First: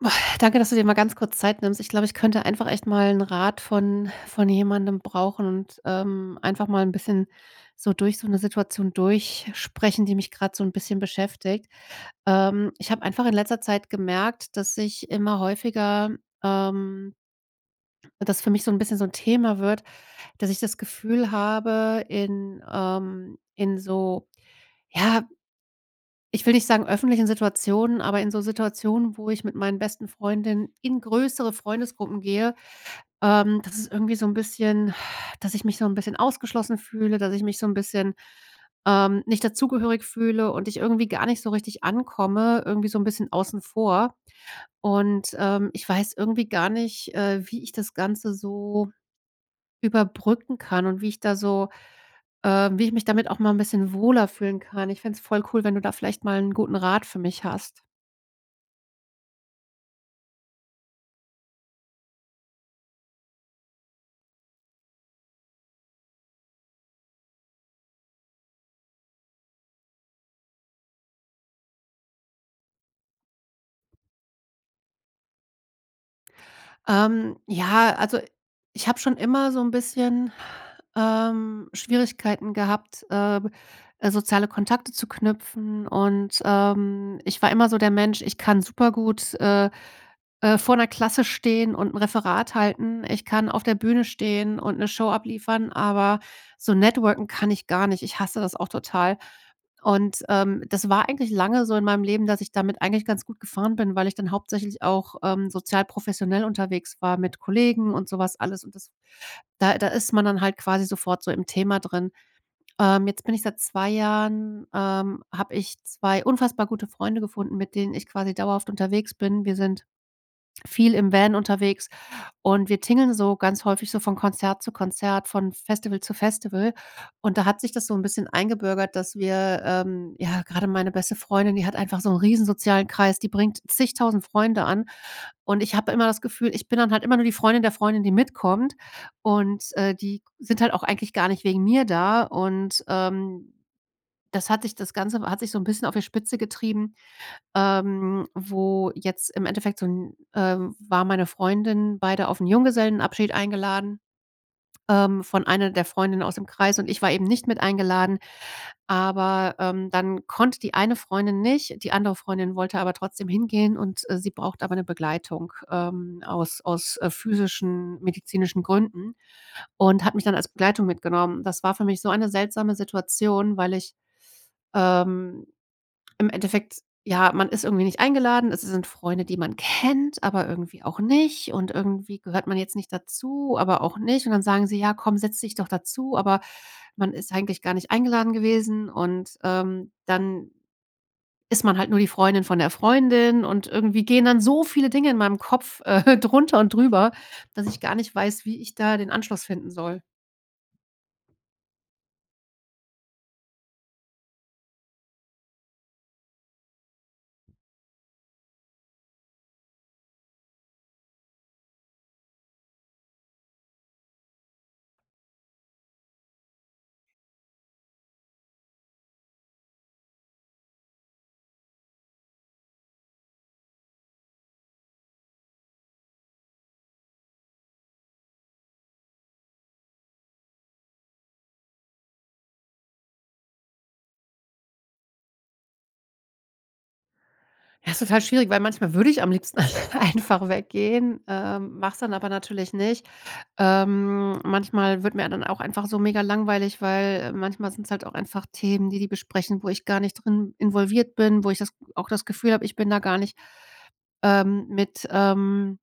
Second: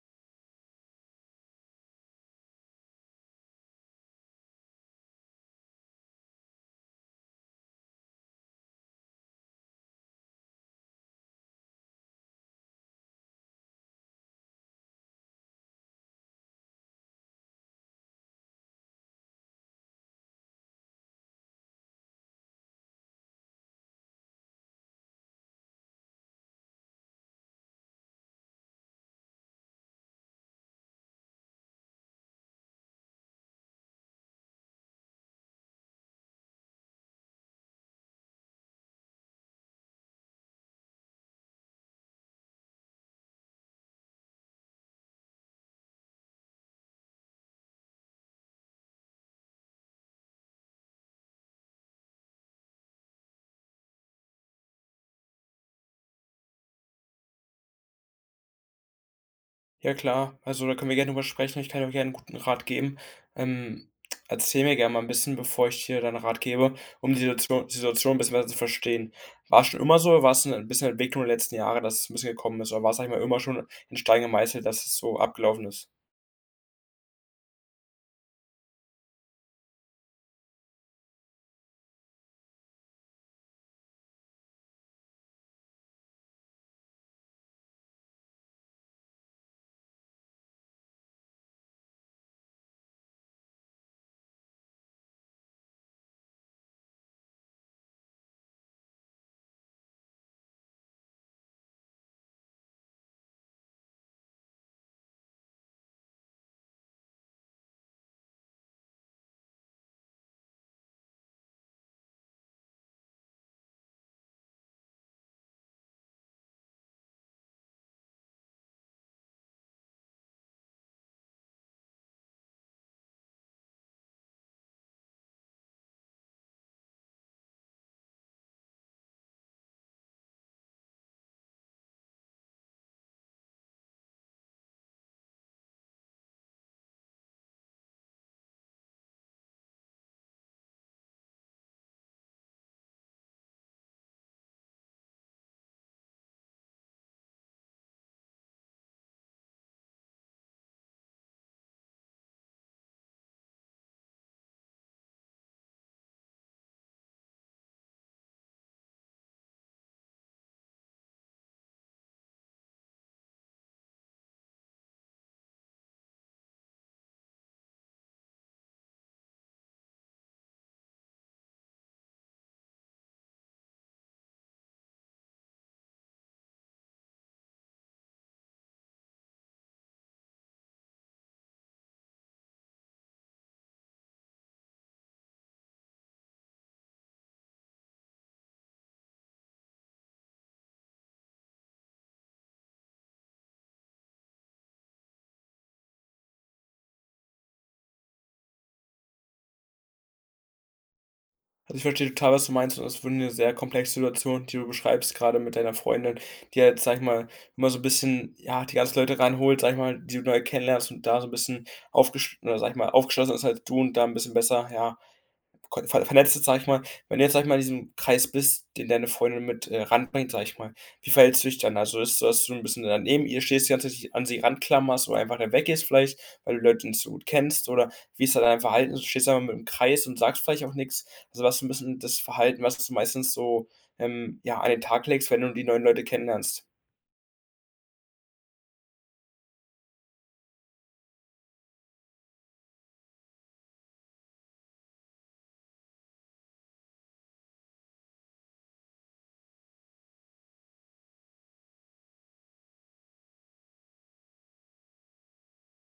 Danke, dass du dir mal ganz kurz Zeit nimmst. Ich glaube, ich könnte einfach echt mal 'n Rat von von jemandem brauchen und, ähm, einfach mal 'n bisschen so durch so 'ne Situation durchsprechen, die mich gerade so 'n bisschen beschäftigt. Ähm, ich habe einfach in letzter Zeit gemerkt, dass ich immer häufiger, ähm das für mich so 'n bisschen so 'n Thema wird, dass ich das Gefühl habe, in, ähm in so ja, ich will nicht sagen öffentlichen Situationen, aber in so Situationen, wo ich mit meinen besten Freundinnen in größere Freundesgruppen gehe, ähm, das ist irgendwie so 'n bisschen dass ich mich so 'n bisschen ausgeschlossen fühle, dass ich mich so 'n bisschen, ähm, nicht dazugehörig fühle und ich irgendwie gar nicht so richtig ankomme, irgendwie so ein bisschen außen vor. Und, ähm, ich weiß irgendwie gar nicht, äh, wie ich das Ganze so überbrücken kann und wie ich da so, ähm wie ich mich damit auch mal 'n bisschen wohler fühlen kann. Ich fände es voll cool, wenn du da vielleicht mal 'n guten Rat für mich hast. Ja klar. Also, da können wir gerne darüber sprechen. Ich kann auch gerne 'n guten Rat geben. Ähm, erzähl mir gerne mal 'n bisschen, bevor ich dir da 'n Rat gebe, um die Situation die Situation bisschen besser zu verstehen. War es schon immer so, oder war es 'n bisschen Entwicklung der letzten Jahre, dass es 'n bisschen gekommen ist, oder war, sage ich mal immer schon in Stein gemeißelt, dass es so abgelaufen ist? Ähm, äh, ja, also, ich habe schon immer so 'n bisschen, ähm, Schwierigkeiten gehabt, äh, äh, soziale Kontakte zu knüpfen. Und, ähm, ich war immer so der Mensch, ich kann super gut, äh, äh, vor der Klasse stehen und 'n Referat halten. Ich kann auf der Bühne stehen und 'ne Show abliefern, aber so networken kann ich gar nicht. Ich hasse das auch total. Und, ähm, das war eigentlich lange so in meinem Leben, dass ich damit eigentlich ganz gut gefahren bin, weil ich dann hauptsächlich auch, ähm, sozial professionell unterwegs war mit Kollegen und sowas alles und das da da ist man dann halt quasi sofort so im Thema drin. Ähm, jetzt bin ich seit 2 Jahren ähm, habe ich 2 unfassbar gute Freunde gefunden, mit denen ich quasi dauerhaft unterwegs bin. Wir sind viel im Van unterwegs und wir tingeln so ganz häufig so von Konzert zu Konzert, von Festival zu Festival. Und da hat sich das so 'n bisschen eingebürgert, dass wir ähm, ja gerade meine beste Freundin, die hat einfach so 'n riesen sozialen Kreis, die bringt zig tausend Freunde an und ich habe immer das Gefühl, ich bin dann halt immer nur die Freundin der Freundin, die mitkommt und, äh, die g sind halt auch eigentlich gar nicht wegen mir da und, ähm, das hat sich das Ganze hat sich so 'n bisschen auf der Spitze getrieben, ähm, wo jetzt im Endeffekt so 'n äh, war meine Freundin, beide auf 'n Junggesellenabschied eingeladen, ähm, von einer der Freundinnen aus dem Kreis. Und ich war eben nicht mit eingeladen. Aber, ähm, dann konnte die eine Freundin nicht, die andere Freundin wollte aber trotzdem hingehen und, äh, sie braucht aber 'ne Begleitung. Ähm, aus aus, äh, physischen medizinischen Gründen und hat mich dann als Begleitung mitgenommen. Das war für mich so eine seltsame Situation, weil ich, ähm, im Endeffekt, ja, man ist irgendwie nicht eingeladen. Es sind Freunde, die man kennt, aber irgendwie auch nicht. Und irgendwie gehört man jetzt nicht dazu, aber auch nicht. Und dann sagen sie ja, komm, setz dich doch dazu. Aber man ist eigentlich gar nicht eingeladen gewesen. Und, ähm, dann ist man halt nur die Freundin von der Freundin. Und irgendwie gehen dann so viele Dinge in meinem Kopf drunter und drüber, dass ich gar nicht weiß, wie ich da den Anschluss finden soll. Also, ich verstehe total, was du meinst. Und das ist wirklich 'ne sehr komplexe Situation, die du beschreibst. Gerade mit deiner Freundin, die halt, sage ich mal immer so 'n bisschen, ja, die ganzen Leute reinholt, sage ich mal, die du neu kennenlernst und da so 'n bisschen aufgesch oder sage ich mal aufgeschlossener ist, als du und da 'n bisschen besser, ja, co ver vernetzten sage ich mal. Wenn du jetzt sage ich mal in diesem Kreis bist, den deine Freundin mit, äh, ran bringt, sage ich mal. Wie verhältst du dich dann? Also, ist dass du 'n bisschen da neben ihr stehst, die ganze Zeit dich an sie ran klammerst, oder einfach mal weggehst vielleicht, weil du die Leute nicht so gut kennst, oder wie ist da dein Verhalten? Stehst du da einfach mitten im Kreis und sagst vielleicht auch nichts? Also, was ist 'n bisschen das Verhalten, was du meistens so, ähm, ja, an den Tag legst, wenn du die neuen Leute kennenlernst? Ja, ist total schwierig, weil manchmal würde ich am liebsten einfach weggehen, ähm, mache es dann aber natürlich nicht. Ähm, manchmal wird mir dann auch einfach so mega-langweilig, weil, äh, manchmal sind es halt auch einfach Themen, die die besprechen, wo ich gar nicht drin involviert bin, wo ich das auch das Gefühl habe, ich bin da gar nicht, ähm, mit, ähm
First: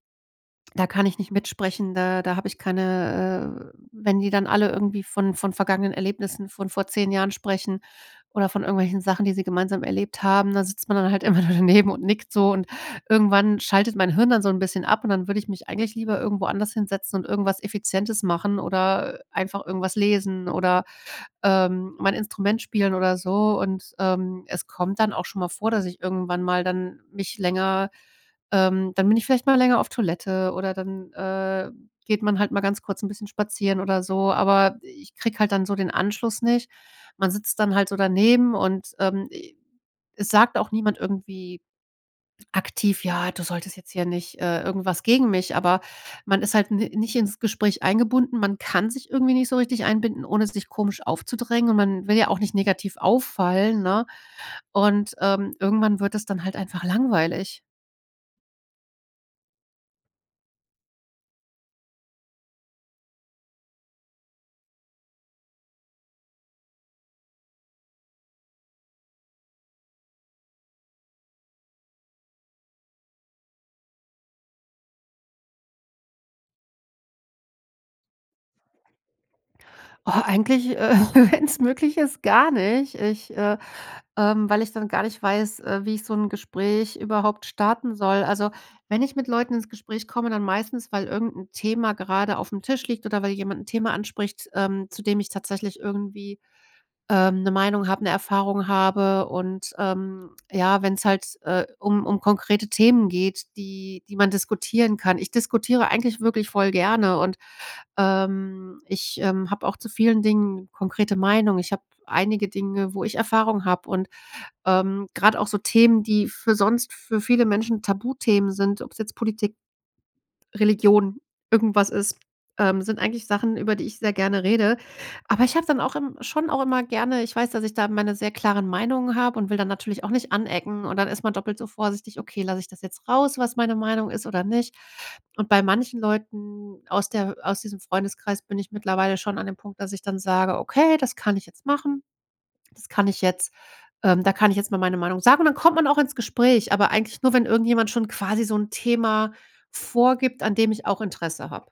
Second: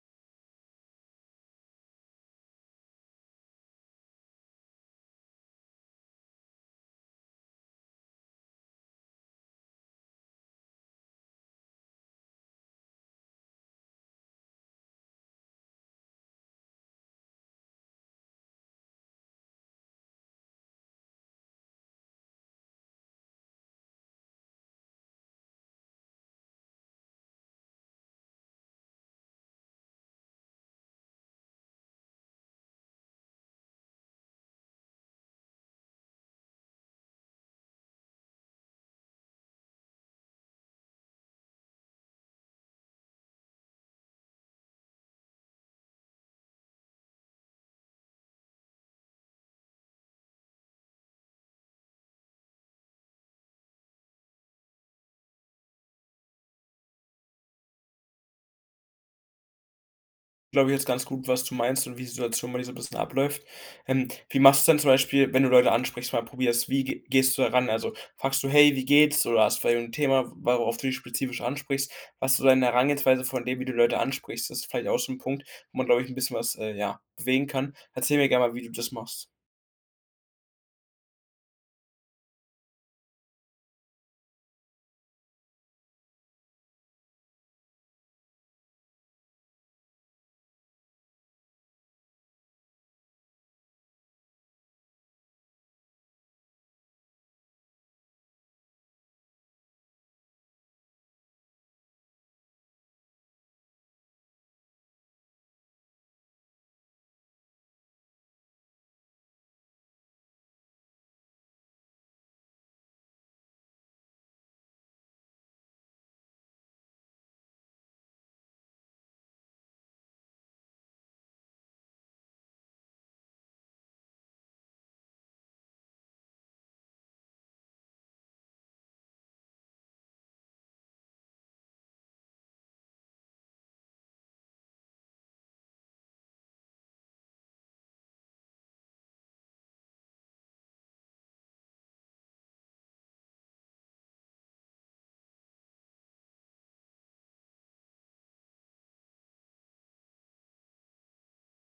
da kann ich nicht mitsprechen, da da habe ich keine, äh, äh wenn die dann alle irgendwie von von vergangenen Erlebnissen von vor 10 Jahren sprechen oder von irgendwelchen Sachen, die sie gemeinsam erlebt haben, da sitzt man dann halt immer nur daneben und nickt so. Und irgendwann schaltet mein Hirn dann so 'n bisschen ab und dann würde ich mich eigentlich lieber irgendwo anders hinsetzen und irgendwas Effizientes machen oder, äh, einfach irgendwas lesen oder, ähm, mein Instrument spielen oder so. Und, ähm, es kommt dann auch schon mal vor, dass ich irgendwann mal dann mich länger, ähm dann bin ich vielleicht mal länger auf Toilette, oder dann, äh, geht man halt mal ganz kurz 'n bisschen spazieren oder so. Aber ich kriege halt dann so den Anschluss nicht. Man sitzt dann halt so daneben und, ähm, e es sagt auch niemand irgendwie aktiv: „Ja, du solltest jetzt hier nicht "Äh, irgendwas gegen mich. Aber man ist halt n nicht ins Gespräch eingebunden. Man kann sich irgendwie nicht so richtig einbinden, ohne sich komisch aufzudrängen. Und man will ja auch nicht negativ auffallen, ne? Und, ähm, irgendwann wird das dann halt einfach langweilig. Glaube ich jetzt ganz gut, was du meinst und wie die Situation bei dir so 'n bisschen abläuft. Ähm. Wie machst denn zum Beispiel, wenn du Leute ansprichst, mal probierst, wie ge gehst du da ran? Also, fragst du: „Hey, wie geht's?“ Oder hast vielleicht 'n Thema, worauf du die spezifisch ansprichst? Was du da in der Herangehensweise von dem, wie du Leute ansprichst. Das ist vielleicht auch so 'n Punkt, wo man, glaube ich, 'n bisschen was, äh, ja, bewegen kann. Erzähl mir gerne mal, wie du das machst. Oh, eigentlich, äh, wenn's möglich ist, gar nicht. Ich, äh, ähm weil ich dann gar nicht weiß, äh, wie ich so 'n Gespräch überhaupt starten soll. Also, wenn ich mit Leuten ins Gespräch komme, dann meistens, weil irgendein Thema gerade aufm Tisch liegt oder weil jemand 'n Thema anspricht, ähm, zu dem ich tatsächlich irgendwie, ähm, 'ne Meinung habe, 'ne Erfahrung habe. Und, ähm, ja, wenn's halt, äh, um um konkrete Themen geht, die die man diskutieren kann. Ich diskutiere eigentlich wirklich voll gerne und, ähm, ich, ähm, habe auch zu vielen Dingen konkrete Meinung. Ich habe einige Dinge, wo ich Erfahrung habe. Und, ähm, gerade auch so Themen, die für sonst für viele Menschen Tabuthemen sind. Ob's jetzt Politik, Religion irgendwas ist, ähm, sind eigentlich Sachen, über die ich sehr gerne rede. Aber ich habe dann auch im schon auch immer gerne ich weiß, dass ich da meine sehr klaren Meinungen habe und will dann natürlich auch nicht anecken und dann ist man doppelt so vorsichtig: „Okay, lasse ich das jetzt raus, was meine Meinung ist oder nicht?“ Und bei manchen Leuten aus der aus diesem Freundeskreis bin ich mittlerweile schon an dem Punkt, dass ich dann sage: „Okay, das kann ich jetzt machen. Das kann ich jetzt, ähm da kann ich jetzt mal meine Meinung sagen.“ Und dann kommt man auch ins Gespräch. Aber eigentlich nur, wenn irgendjemand schon quasi so 'n Thema vorgibt, an dem ich auch Interesse habe.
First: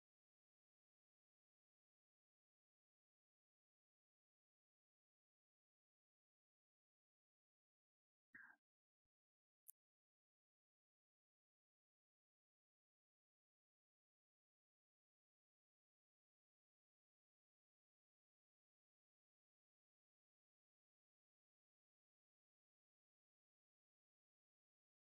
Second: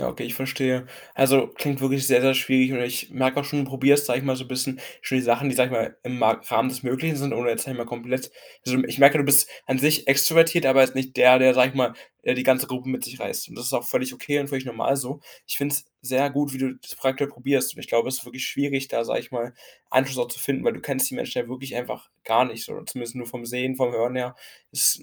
Ja, okay, ich verstehe. Also, klingt wirklich sehr, sehr schwierig. Und ich merke auch schon, du probierst, sage ich mal so 'n bisschen schon die Sachen, die sage ich mal im Ma Rahmen des Möglichen sind, oder jetzt sage ich mal komplett sind. Ich merke, du bist an sich extrovertiert, aber jetzt nicht der, der, sage ich mal, äh, die ganze Gruppe mit sich reißt. Und das ist auch völlig okay und völlig normal so. Ich finde es sehr gut, wie du das prakt probierst. Ich glaube, es ist wirklich schwierig, da, sage ich mal, Anschluss auch zu finden, weil du kennst die Menschen ja wirklich einfach gar nicht so zumindest nur vom Sehen, vom Hören her, ist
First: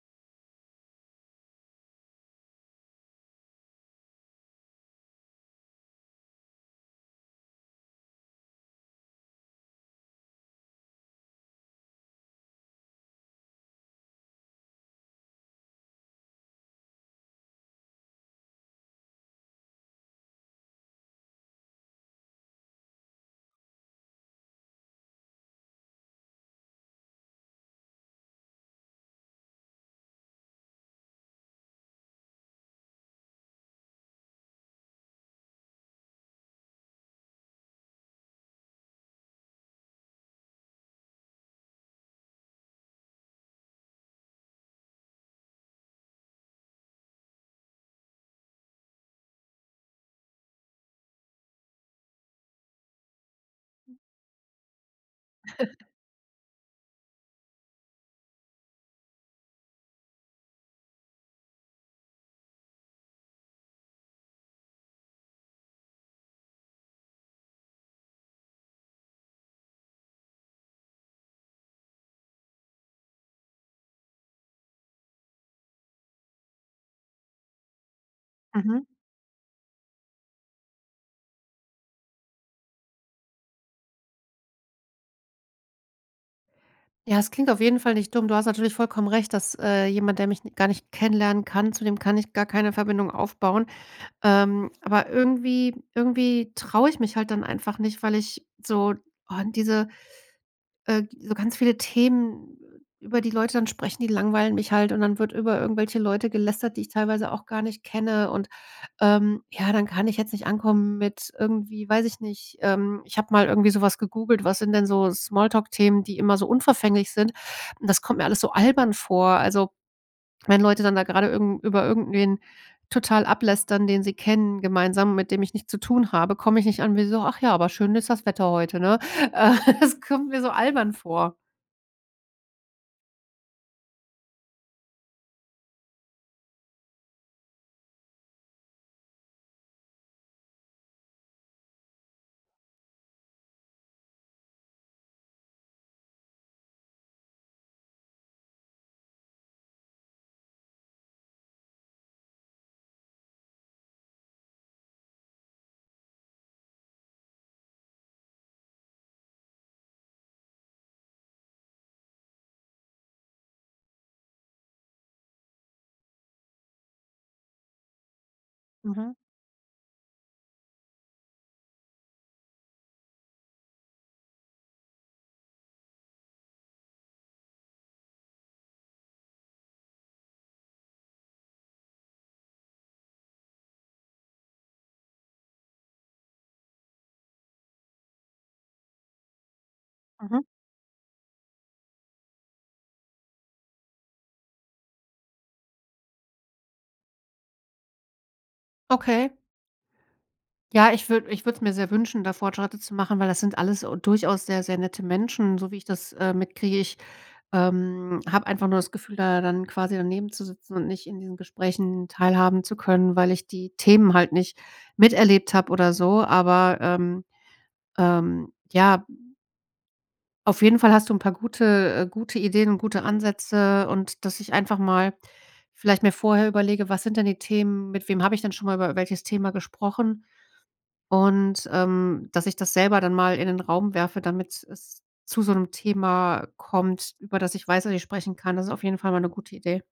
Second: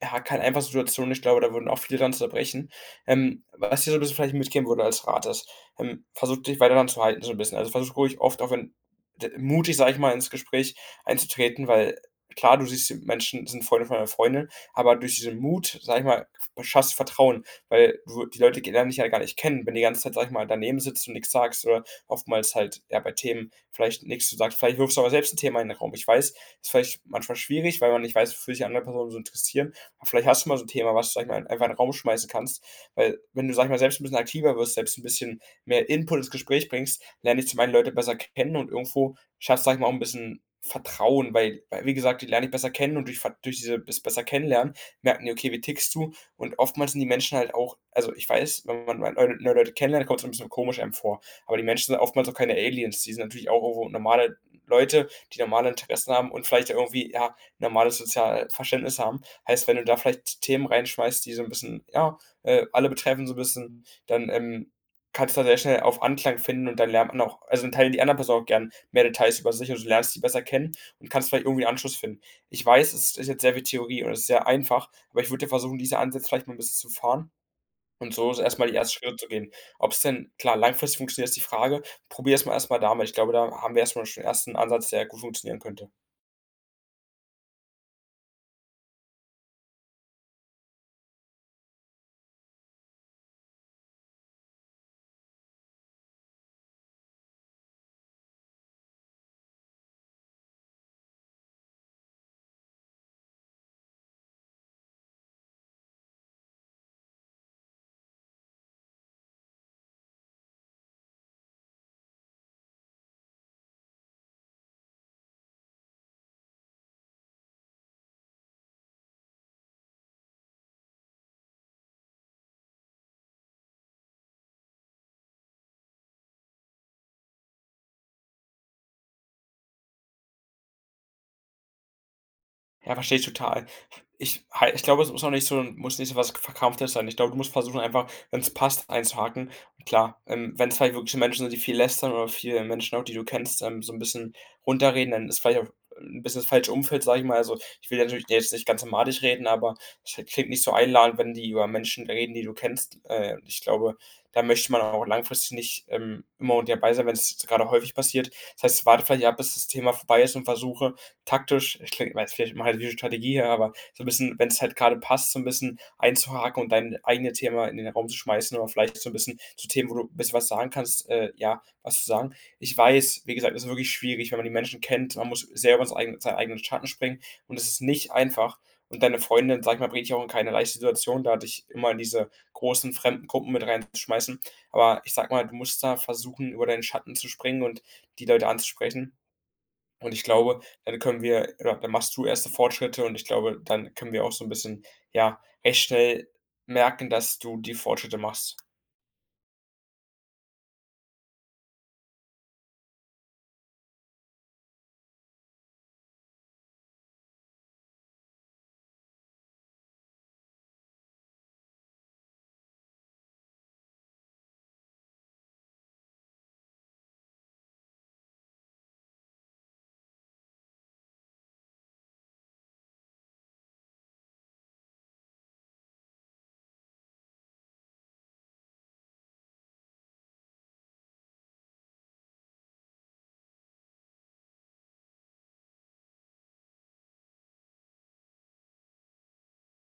ja keine einfache Situation. Ich glaube, da würden auch viele daran zerbrechen. Ähm, was ich dir so bisschen vielleicht mitgeben würde als Rat ist, ähm, versuche dich weiter daran zu halten, so 'n bisschen. Also, versuche ruhig oft auch wenn d mutig sein, sage ich mal ins Gespräch einzutreten, weil klar, du siehst die Menschen sind Freunde von deiner Freundin. Aber durch diesen Mut, sage ich mal, f schaffst du Vertrauen, weil du die Leute g lernen dich ja gar nicht kennen, wenn du die ganze Zeit, sage ich mal daneben sitzt und nix sagst oder oftmals halt eher bei Themen vielleicht nix sagst. Vielleicht wirfst du mal selbst 'n Thema in 'n Raum. Ich weiß, ist vielleicht manchmal schwierig, weil man nicht weiß, wofür sich andere Personen so interessieren. Aber vielleicht hast du mal so 'n Thema, was du sage ich mal einfach in 'n Raum schmeißen kannst, weil wenn du sage ich mal selbst 'n bisschen aktiver wirst, selbst 'n bisschen mehr Input ins Gespräch bringst, lernen dich zum Einen Leute besser kennen und irgendwo schaffst, sage ich mal auch 'n bisschen Vertrauen, weil weil wie gesagt, die lernen dich besser kennen und durch Ve durch diese das besser kennenlernen merken die: „Okay, wie tickst du?“ Und oftmals sind die Menschen halt auch also, ich weiß, wenn man mal neue Leu neue Leute kennenlernt, kommt es ein bisschen komisch einem vor. Aber die Menschen sind oftmals auch keine Aliens. Die sind natürlich auch irgendwo normale Leute, die normale Interessen haben und vielleicht irgendwie, ja, normales Sozialverständnis haben. Heißt, wenn du da vielleicht T Themen reinschmeißt, die so 'n bisschen ja, äh, alle betreffen, so 'n bisschen, dann, ähm, kannst du da sehr schnell auf Anklang finden. Und dann lernt man auch also, dann teilen die anderen Person auch gern mehr Details über sich. Und du lernst sie besser kennen und kannst vielleicht irgendwie Anschluss finden. Ich weiß, es ist jetzt sehr viel Theorie und es ist sehr einfach, aber ich würde versuchen, diese Ansätze vielleicht mal 'n bisschen zu fahren. Und so ist es erstmal die Mhm. ersten Schritte zu gehen. Ob es denn, klar, langfristig funktioniert, ist die Frage, probiere es mal erstmal damit, ich glaube, da haben wir erstmal schon den 1. Ansatz, der gut funktionieren könnte. Ja, das klingt auf jeden Fall nicht dumm. Du hast natürlich vollkommen recht, dass, äh, jemand, der mich gar nicht kennenlernen kann. Zudem kann ich gar keine Verbindung aufbauen. Ähm, aber irgendwie irgendwie traue ich mich halt dann einfach nicht, weil ich so. Oh, diese, äh so ganz viele Themen über die Leute dann sprechen, die langweilen mich halt. Und dann wird über irgendwelche Leute gelästert, die ich teilweise auch gar nicht kenne und, ähm ja, dann kann ich jetzt nicht ankommen mit irgendwie, weiß ich nicht. Ähm, ich habe mal irgendwie sowas gegoogelt. Was sind denn so Small-Talk-Themen, die immer so unverfänglich sind. Und das kommt mir alles so albern vor. Also, wenn Leute dann da grade irgend über irgendwen total ablästern, den sie kennen, gemeinsam, mit dem ich nichts zu tun habe, komme ich nicht an, wie so: „Ach ja, aber schön ist das Wetter heute, ne?" Äh, das kommt mir so albern vor. Ja, verstehe ich total. Ich ha ich glaube, es muss auch nicht so muss nicht so was Verkrampftes sein. Ich glaube, du musst versuchen einfach, wenn's passt einzuhaken. Und klar, ähm, wenn es halt wirklich Menschen sind, die viel lästern oder viele Menschen auch, die du kennst, ähm so 'n bisschen runterreden, dann ist vielleicht auch, äh, 'n bisschen das falsche Umfeld, sage ich mal. Also, ich will natürlich dir jetzt nicht ganz madig reden, aber es klingt nicht so einladend, wenn die über Menschen reden, die du kennst. Äh, ich glaube, da möchte man dann auch langfristig nicht, ähm, immer und dabei sein, wenn es jetzt gerade häufig passiert. Das heißt, warte vielleicht ab, bis das Thema vorbei ist und versuche, taktisch das klingt [unintelligible] halt wie 'ne Strategie, aber so 'n bisschen wenn's halt grade passt, so 'n bisschen einzuhaken und dein eigene Thema in den Raum zu schmeißen oder vielleicht auch so 'n Mhm. bisschen zu Themen, wo du 'n bisschen was sagen kannst äh, ja, was zu sagen. Ich weiß, wie gesagt, es ist wirklich schwierig, wenn man die Menschen kennt. Man muss selber [unintelligible] seinen eigenen Schatten springen und es ist nicht einfach. Und deine Freundin, sage ich mal, bringt dich auch in keine leichte Situation, da dich immer diese großen fremden Gruppen mit rein zu schmeißen. Aber ich sage mal, du musst da versuchen, über deinen Schatten zu springen und die Leute anzusprechen. Und ich Mhm. glaube, dann können wir ja, dann machst du erste Fortschritte und ich glaube, dann können wir auch so 'n bisschen, ja, recht schnell merken, dass du die Fortschritte machst. Okay. Ja, ich würde ich würde es mir sehr wünschen, da Fortschritte zu machen, weil das sind alles u durchaus sehr, sehr nette Menschen, so wie ich das, äh, mitkriege. Ich, ähm, habe einfach nur das Gefühl, da dann quasi daneben zu sitzen und nicht in diesen Gesprächen teilhaben zu können, weil ich die Themen halt nicht miterlebt habe, oder so, aber, ähm, ähm, ja. Auf jeden Fall hast du 'n paar gute, äh gute Ideen und gute Ansätze. Und, dass ich einfach mal vielleicht mir vorher überlege, was sind denn die Themen, mit wem habe ich denn schon mal über welches Thema gesprochen und, ähm, dass ich das selber dann mal in den Raum werfe, damit es zu so 'nem Thema kommt, über das ich weiß, was ich sprechen kann. Das ist auf jeden Fall mal 'ne gute Idee.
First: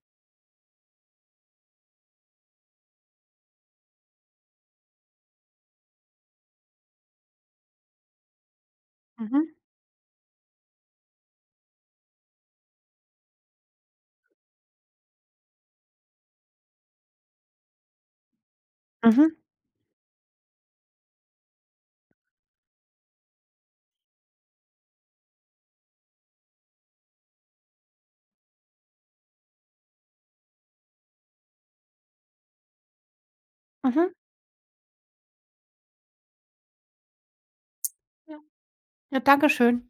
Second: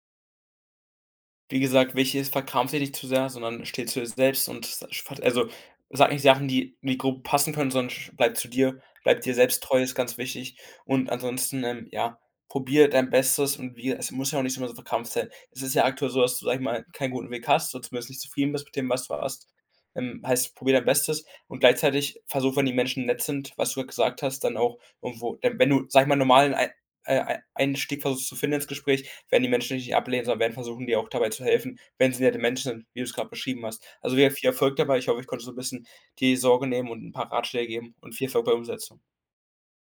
Wie gesagt, wichtig ist verkrampfe dich nicht zu sehr, sondern stehe zu dir selbst und [unintelligible] also sag nicht Sachen, die die grob passen können, sondern sch bleibt zu dir. Bleibe dir Mhm. selbst treu ist, ganz wichtig. Und ansonsten, ähm, ja, probiere dein Bestes und wie es muss ja auch nicht immer so verkrampft sein. Es ist ja aktuell so, dass du, sage ich mal keinen guten Weg hast, oder zumindest nicht zufrieden bist mit dem, was du Mhm. hast. Ähm, heißt probiere dein Bestes. Und gleichzeitig versuche, wenn die Menschen nett sind, was du gesagt hast, dann auch irgendwo äh, wenn du, sage mal normalen ei äh, ei Einstieg versuchst zu finden ins Gespräch, werden die Menschen nicht ablehnen, sondern werden versuchen, dir auch dabei zu helfen, wenn sie nette Menschen sind, wie du es gerade beschrieben hast. Mhm. Also, wir viel Erfolg dabei. Ich hoffe, ich konnte so 'n bisschen die Sorge nehmen und 'n paar Ratschläge geben und viel Ja. Erfolg bei Umsetzung. Ja, Dankeschön.